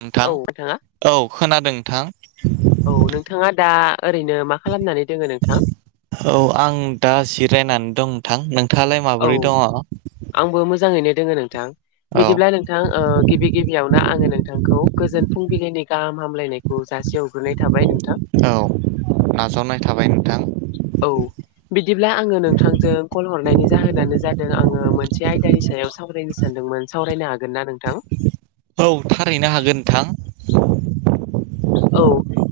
नोंथां औ नोंथाङा औ खोनादों नोंथां औ नोंथाङा दा ओरैनो मा खालामनानै दोङो नोंथां औ आं दा जिरायनानै दं नोंथां नोंथाङालाय औ माबोरै दङ आंबो मोजाङैनो दोङो नोंथां बिदिब्ला नोंथां गिबि गिबियावनो आङो नोंथांखौ गोजोन फुंबिलिनि गाहाम हामलायनायखौ जासे हरग्रोननाय थाबाय नोंथां नाजाव औ बिदिब्ला आङो नोंथांजों कल हरनायनि होनानो जादों आङो मोनसे आयदानि सायाव सावरायनो सानदोंमोन सावरायनो हागोन ना नोंथां औ थारैनो हागोन नोंथां औ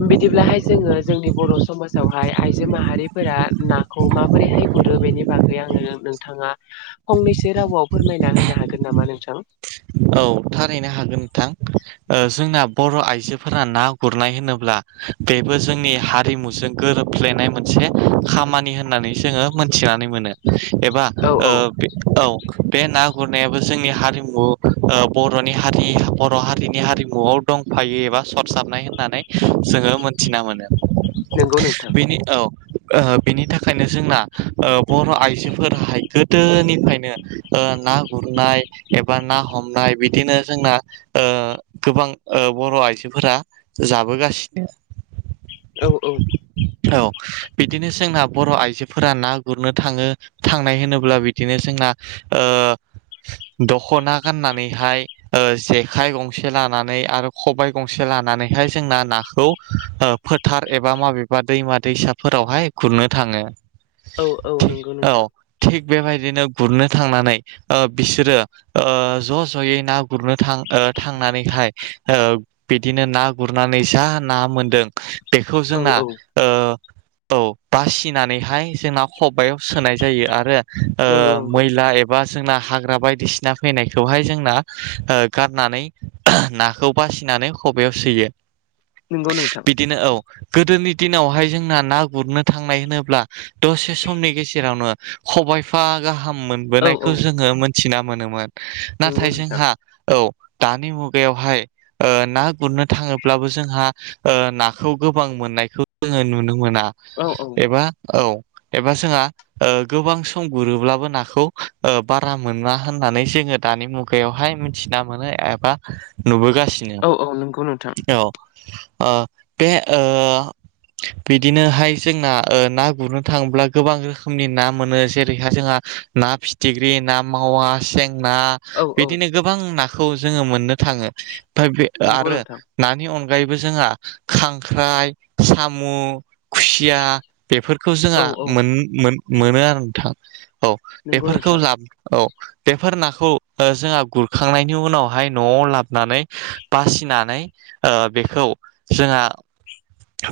बिदिब्लाहाय जोङो जोंनि बर' समाजावहाय आइजो माहारिफोरा नाखौ माबोरैहाय गुरो बेनि बागै आङो नोंथाङा फंनैसो रावआव फोरमायना होनो हागोन नामा [unintelligible] औ थारैनो हागोन नोंथां जोंना बर' आइजोफोरा ना गुरनाय होनोब्ला बेबो जोंनि हारिमुजों गोरोब्लायनाय मोनसे मोनसे खामानि होननानै जोङो मोनथिनानै मोनो एबा औ औ औ बे ना गुरनायाबो जोंनि हारिमु बर'नि हारि बर' हारिनि हारिमुआव दंफायो एबा सरजाबनाय होननानै जोङो मोनथिना मोनो नंगौ नोंथां बिनि थाखायनो जोंना बर' आइजोफोराहाय गोदोनिफ्रायनो ना गुरनाय एबा ना हमनाय बिदिनो जोंना गोबां बर' आइजोफोरा जाबोगासिनो बे औ औ बिदिनो जोंना बर' आइजोफोरा ना गुरनो थाङो थांनाय होनोब्ला बिदिनो जों दखना गाननानैहाय जेखाइ गंसे लानानै आरो खबाइ गंसे लानानैहाय जोंना न खौ फोथार एबा माबेबा दैमा दैसाफोरावहाय खुरनो थाङो औ औ थिग नंगौ औ नोंथां थिग बेबायदिनो गुरनो थांनानै बिसोरो ज' ज'यै ना गुरनो थां थांनानैहाय बिदिनो ना गुरनानै ज ना मोनदों बेखौ औ जोंना औ औ बासिनानैहाय जोंना खबायाव सोनाय जायो आरो नंगौ नंगौ मैला एबा जोंना हाग्रा बायदिसिना फैनायखाय बेखौहाय जोंना गारनानै नाखौ बासिनानै खबयाव सोयो नंगौ नोंथां बिदिनो औ गोदोनि दिनावहाय जोंना ना गुरनो थांनाय होनोब्ला दसे समनि गेजेरावनो खबायाइफा गाहाम औ औ मोनबोनायखौ जोङो मोनथिना मोनोमोन नंगौ नाथाय नोंथां जोंहा औ दानि मुगायावहाय ना गुरनो थाङोब्लाबो जोंहा नाखौ गोबां मोननायखौ जोङो नुनो मोना औ औ एबा औ एबा जोंहा गोबां सम गुरोब्लाबो नाखौ बारा मोना होननानैसो जङो दानि मुगायावहाय मिथिना मोनो एबा नुबोगासिनो औ औ नोंगौ नोंथां औ बे बिदिनोहाय जोंना ना गुरनो थाङोब्ला गोबां रोखोमनि ना मोनो जेरैहाय जोंहा ना फिथिख्रि ना मावा सें ना औ औ बिदिनो गोबां नाखौ जोङो मोननो थाङो ओमफ्राय बे नंगौ आरो नोंथां नानि अनगायैबो जोंहा खांख्राइ साम' खुसिया बेफोरखौ औ जोंहा औ मोन मोनो आरो नोंथां औ नंगौ बेफोरखौ नोंथां ला औ बेफोर नाखौ जोंहा गुरखांनायनि उनावहाय न'आव लाबोनानै बासिनानै बेखौ जोंहा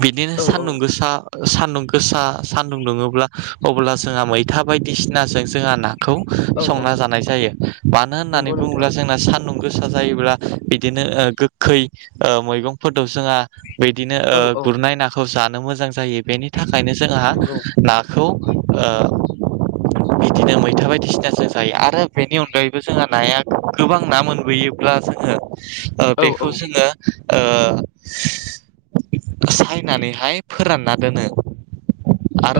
बिदिनो औ औ सान्दुं गोसा सान्दुं गोसा सान्दुं दुङोब्ला अब्ला जोंहा मैथा बायदिसिनाजों जोंहा नाखौ औ औ संना जानाय जायो मानो होननानै नंगौ बुङोब्ला नोंथां जोंना सान सानदुं गोसा जायोब्ला बिदिनो गोखै मैगंफोरफोरखौ जोंहा बिदिनो औ औ गुरनाय नाखौ जानो मोजां जायो बेनि थाखायनो जोंहा नंगौ नाखौ बिदिनो मैथा बायदिसिना जों जायो आरो बेनि अनगायैबो जोंहा नाया गोबां ना मोनबोयोब्ला जोङो औ बेखौ जोङो सायनानैहाय फोरानना दोनो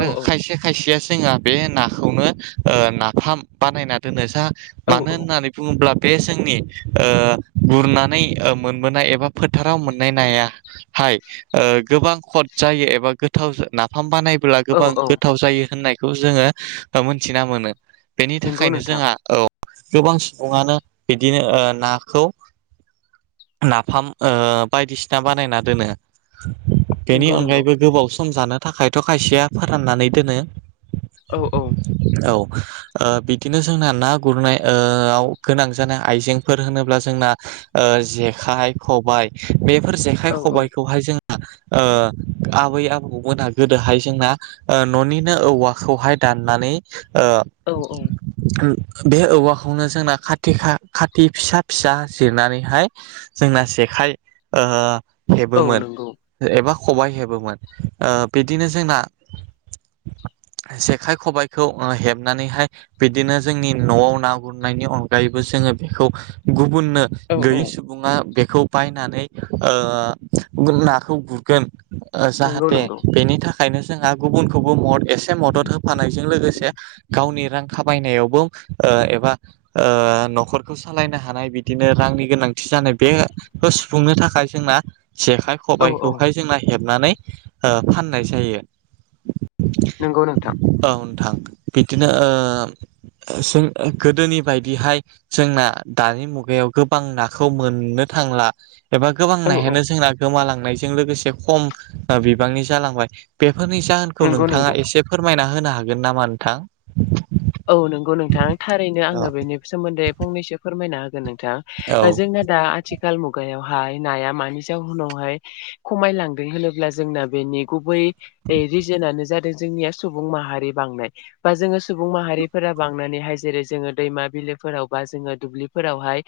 औ खायसे खायसेया जोंहा बे नाखौनो नाफाम बानायना दोनो जा मानो होननानै बुङोब्ला बे जोंनि गुरनानै मोनबोनाय एबा फोथाराव मोननाय नाया गोबां खद जायो एबा गोथाव नाफाम बानाय होनब्ला औ गोबां औ गोथाव जायो होननायखौ जोङो मोनथिना मोनो बेनि नंगौ थाखायनो नोंथां जोंहा गोबां सुबुङानो बिदिनो नाखौ नाफाम बायदिसिना बानायना दोनो बेनि नंगौ नंगौ अनगायैबो गोबाव सम जानो थाखायथ' खायसेया फोराननानै दोनो औ औ औ बिदिनो जोंना ना गुरनाय गोनां जानाय आइजेंफोर होनोब्ला जोंना जेखाइ खबाइ बेफोर जेखाइ औ खबाइखौहाय जों आबै आबौमोना गोदोहाय जोंना न'निनो औवाखौहाय दाननानै औ औ बे औवाखौनो जोंना खा खाथि फिसा फिसा जिरनानैहाय जोंना जेखाइ खाय औ हेबोमोन नंगौ एबा खबाय हेबोमोन बिदिनो जोंना जेखाय खबाइखौ हेबनानैहाय बिदिनो जोंनि न'आव ना गुरनायनि अनगायैबो जोङो बेखौ गुबुननो औ औ गैयै सुबुङा बे खौ बायनानै नाखौ गुरगोन नंगौ जाहाथे नंगौ बेनि थाखाय ओंखायनो जोंहा गुबुनखौबो मदद एसे मदद होफानायजों लोगोसे गावनि रां खामायनायावबो एबा न'खरखौ सालायनो हानाय बिदिनो रांनि गोनांथि जानाय बे खौ सुफुंनो थाखाय जोंना जेखाइ औ औ खबाइखौहाय जोंना हेबनानै फाननाय जायो नोंगौ नोंथां औ नोंथां बिदिनो जों गोदोनि बायदिहाय जोंना दानि मुगायाव गोबां नाखौ मोननो थाखाय थांला एबा औ औ गोबांनायानो जोंना गोमालांनायजों लोगोसे खम बिबांनि जालांबाय बे फोरनि जाहोनखौ नंगौ नोंथाङा नंगौ एसे फोरमायना होनो हागोन नामा नोंथां औ नंगौ नोंथां थारैनो औ आङो बेनि सोमोन्दै फंनैसो फोरमायना होगोन नों औ जोंना दा आथिखाल ाल मुगायावहाय नाया मानि जाहोनावहाय खमाय लांदों होनोब्ला जोंना बेनि गुबै रिजोनानो जादों जोंनिया सुबुं माहारि बांनाय होमबा जों सुबुं सुबुं माहारिफोरा बांनानैहाय जेरै जोङो दैमा बिलोफोराव बा जोङो दुब्लिफोरावहाय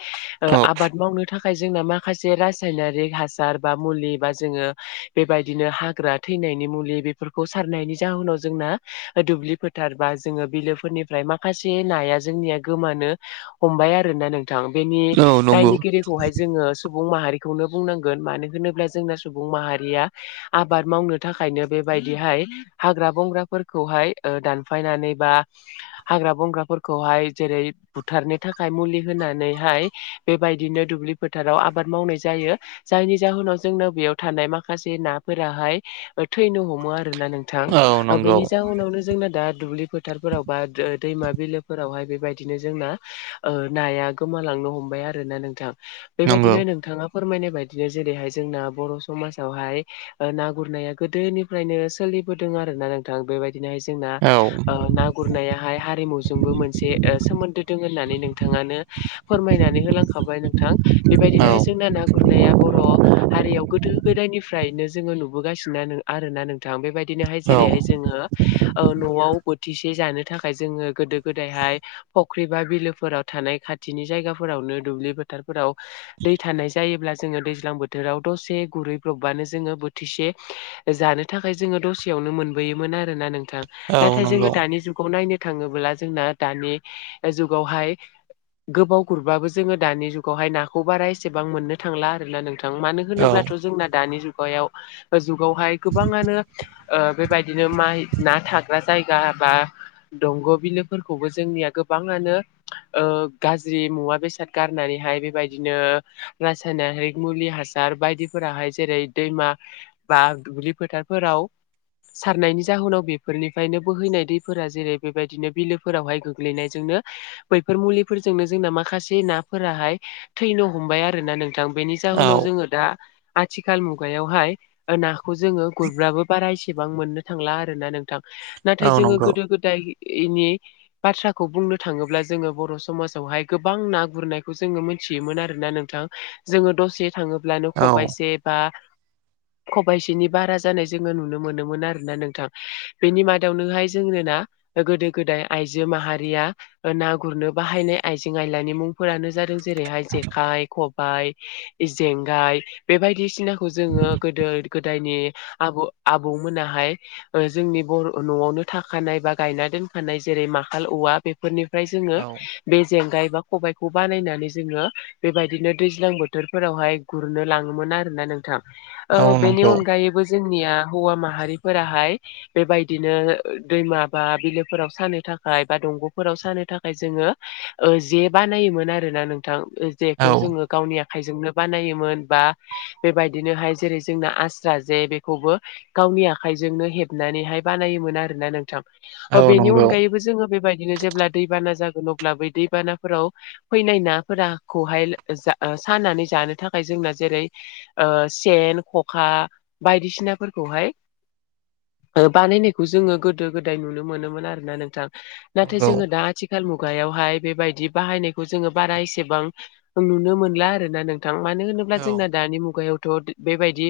आबाद मावनो थाखाय थाखाय जोंना माखासे रायनारिक हासार बा मुलि बा जोङो बेबायदिनो हाग्रा थै थैनायनि मुलि बेफोरखौ सारनायनि जावनाव जोंना दुब्लि फोथार बा जोंङो बिलोफोरनिफ्राय माखासे नाया जोंनिया गोमानो हमबाय आरोना नोंथां बेनि औ नंगौ दायनिगिरिखौहाय जोङो सुबुं माहारिखौनो बुंनांगोन मानो होनोब्ला जोंना सुबुं माहारिया आबाद मावनो थाखायनो बे बेबायदिहाय हाग्रा बंग्राफोरखौहाय दानफायनानै बा [unintelligible] हाग्रा बंग्राफोरखौहाय जेरै बुथारनो थाखाय मुलि होनानैहाय बेबायदिनो द दुब्लि फोथाराव आबाद मावनाय जायो जायनि जाहोनाव जोंनोाव बेयाव थानाय माखासे नाफोराहाय थैनो हमो आर ना नोंथां औ नंगौ बेनि जाउनावनो जोंना दा दुब्लिफोर फोथारफोराव बा दैमा बिलोफोरावहाय बेबायदिनो जोंना नाया गोमालांनो हमबाय आरोना नोंथां नंगौ बेबायदिनो नोंथाङा फोरमायनाय बायदिनो जेरैहाय जोंना बर' समाजावहाय ना गुरनाया गोदोनिफ्रायनो दों आरो ना नोंथां बेबायदिनोहाय जोंना औ ओ ना गुरनायाहाय हारिमुजोंबो मोनसे सोमोन्दो दं होननानै नोंथाङानो फोरमायनानै लांखाबाय नोंथां औ बेबायदिनोहाय जोंना ना गुरनाया बर' हारियाव गोदो गोदायनिफ्रायनो जोङो नुबोगासिनोना आर ना नोंथां बेबायदि बिदिनोहाय औ जेरैहाय जोङो न'आव खाथिसे जानो थाखाय जोङो गोदो गोदायहाय फख्रि बा बिलोफोराव थानाय खाथिनि जायगाफोराव दुब्लिफोथारफोराव दै थानाय जायोब्ला जोङो दैज्लां बोथोराव दसे गुरैब्रबानो ज बोथिसे जानो थाखाय जोङो दसेयावनो मोनबोयोमोन आरोना नोंथां औ नाथाय जोङो नंगौ जुाव नायनो थाङोब्ला जोंना दानि जुगावहाय गोबाव गुरबाबो जोङो दानि जुगावहाय नाखौ बारा एसेबां मोननो थांला आरोना नोंथां मानो औ होनोब्लाथ' जोंना दानि जुगाव जुगावहाय गोबाङानो बेबायदिनो माइ ना थाग्रा जायगा बा दंग' बिलोफोरखौबो जोंनिया गोबाङानो गाज्रि मुवा बेसाद गारनानै बेबायदिनो रासायनारिक मुलि हासार बायदिफोराहाय जेरै दैमा बा दुब्लि फोथारफोराव सारनायनि जाहोनाव बेफोरनिफ्रायनो बोहैनाय जेरै बेबायदिनो बिलोफोरावहाय गोग्लैनायजोंनो बैफोर मुलिफोरजोंनो जोंना माखासे ना फोराहाय थैनो हमबाय आरोना नोंथां बेनि औ जाहोनाव जोङो दा आथिखाल मुगायावहाय नाखौ जोङो गुरब्राबो बारायसिग एसेबां मोननो थांला आरो ना नोंथां औ नाथाय जोङो नंगौ गोदो गोदाय नि बाथ्राखौ बुंनो थाङोब्ला जोङो बर' समाजावहाय गोबां ना गुरनायखौ जोङो मिथियोमोन आरोना नोंथां जोङो दसे थाङोब्लानो औ खबाइसे बा खबाइसेनि बारा जानाय जोङो नुनो मोनोमोन आरोना नोंथां बेनि मादावनोहाय जोंना गोदो गोदाय आइजो माहारिया ना गुरनो बाहायनाय आइजें आयलानि मुंफोरानो ब जेरैहाय जेखाइ खब जेंगाय बेबायायदिसिनाखौ जोङो गोदो गोदायनि आब आबौ मोनाहाय जोंनि बर' न'आवनो थाखानाय बा गायना दोनखानाय जेरै माखाल औवा बेफोरनिफ्राय जोङो औ बे जेंगाय एबा खबाइखौ बानायनानै जोङो बेबायदिनो दैज्लां बोथोरफोरावहाय गुरनो लाङोमोन आरो ना नोंथां औ बेनि नंगौ अनगायैबो जोंनिया हौवा माहारिफोराहाय बेबायदिनो दैमा बा बिलोफोराव सानो थाखाय बा दंग'फोराव सानो थाखाय जोङो जे बा नायोमोन आरोना नोंथां औ जेखौ जोङो गावनि आ आखाइजोंनो बानायोमोन बा बेबायदिनोहाय जेरै जोंना आस्रा जे बेखौबो गाव आंनि आखाइजोंनो हेबनानैहाय बानायोमोन आरो नोंथां औ बेनि नंगौ अनगायैबो जोङो बेबायदिनो जेब्ला दैबाना जाग अब्ला बै दैबानाफोराव फैनाय नाफोराखौहाय सानानै जानो थाखाय जों जोंना जेरै सेन खखा बायदिसिनाफोरखौहाय [unintelligible] बानायनायखौ जोङो गोदो गोदाय नुनो मोनोमोन आर ना नोंथां नाथाय नंगौ जोङो दा आथिखाल मुग खुगायावहाय बेबायदि बाहायनायखौ जोङो बारा एसेबां नुनो मोनला आरोना नोंथां थां मानो होनोब्ला औ जोंना दानि मुगायाव बेबायदि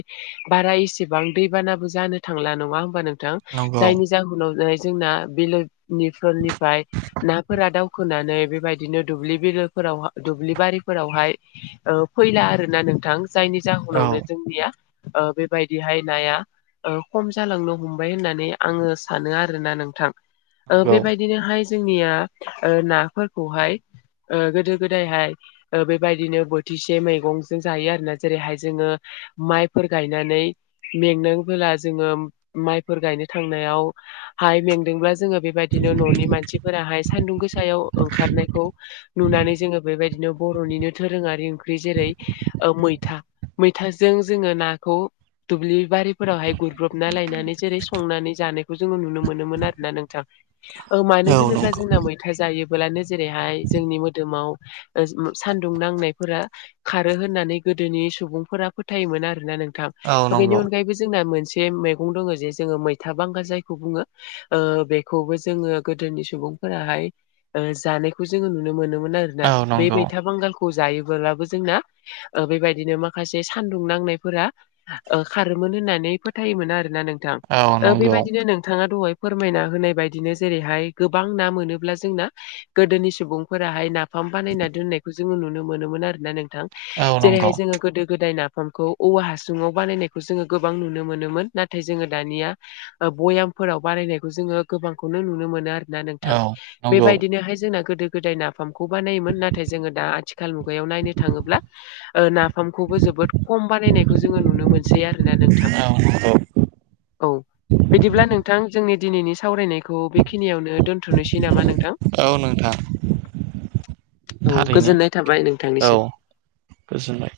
बारा एसेबां दैबानाबो जानो थांला नङा होमबा नोंथां नंगौ जायनि जाहोनाव जोंना बिलोनिफोरनिफ्राय नाफोरा दावखोनानै बेबायदिनो दुब्लि बिलोफोराव दुब्लि बारिफोरावहाय फैला आरो ना नोंथां जायनि औ जाहोनावनो जोंनिया ओ बेबायदिहाय नाया ओ खम जालांनो हमबाय होननानै आङो सानो आरोना नोंथां ओ नंगौ बेबायदिनोहाय जोंनिया ओ नाफोरखौहाय ओ गोदो गोदायहाय ओ बेबायदिनो बोथिसे मैगंजों जायो आरोना जेरैहाय जोङो माइफोर गायनानै मेंनांबोला जोङो माइफोर गायनो थांनायाव हाय मेंदोंब्ला जोङो बेबायदिनो न'नि मानसिफोराहाय सान्दुं गोसायाव ओंखारनायखौ नुनानै जोङो बेबायदिनो बर'निनो दोरोङारि ओंख्रि जेरै ओ मैथा मैथाजों जोङो नाखौ दुब्लि बारि फोरावहाय गुरब्रबना लायनानै जेरै संनानै जानाय खौ जोङो नुनो मोनोमोन आरोना नोंथां ओ मानो औ होनोब्ला नंगौ जोंना मैथा जायोब्ला जेरैहाय जोंनि मोदोमाव ओ सान्दुं नांनायफोरा खारो होननानै गोदोनि सुबुंफोरा फोथायोमोन आरोना नों औ बेनि नंगौ अनगायैबो जोंना मोनसे मैगं दङ जे जोङो मैथा बांगाल जायखौ खौ बुङो बेखौबो जोङो गोदोनि सुबुंफोराहाय ओ जानायखौ जोङो नुनो मोनोमोन आरोना औ बेै नंगौ मैथा बांगाल खौ जायोबोलाबो जोंना ओ बेबायदिनो माखासे सानदुं नांनायफोरा ओ खारो मोन होननानै फोथायोमोन आरोना नोंथां औ ओ नंगौ बेबादिनो थांआ दहाय फोरमायना होनाय बायदिनो जेरैहाय गोबां ना मोनोब्ला जोंना गोदोनि सुबुंफोराहाय नाफाम बानायना दोननायखौ जोङो नुनो मोनोन आरो ना नोंथां औ नंगौ जेरैहाय जोङो गोदो गोदाय नाफाम फोरखौ औवा हासुङाव बानायनायखौ जोङो गोबां नुनो मोनोम मोनोन नाथाय जोङो दानिया भयाम फोराव बारायनायखौ जोङो गोबांखौनो नुनो मोनो आरोना नोंथां औ नंगौ औ नंगौ बेबायदिनोहाय जोंना गोदो गोदाय ना फामखौ बानायोमोन नाथाय जोङो दा आथिखाल मुगायाव नायनो थाङोब्ला ओ नाफामखौबो जोबोद खम खम बानायनायखौ जोङो नुनो मोनसै आरोना नोंथां [unintelligible] औ बिदिब्ला नोंथां जोंनि दिनैनि सावरायनायखौ बे खिनियावनो दोन्थ'नोसै नामा नोंथां औ नोंथां औ थारैनो गोजोननाय थाबाय नोंथांनिसिम। बाय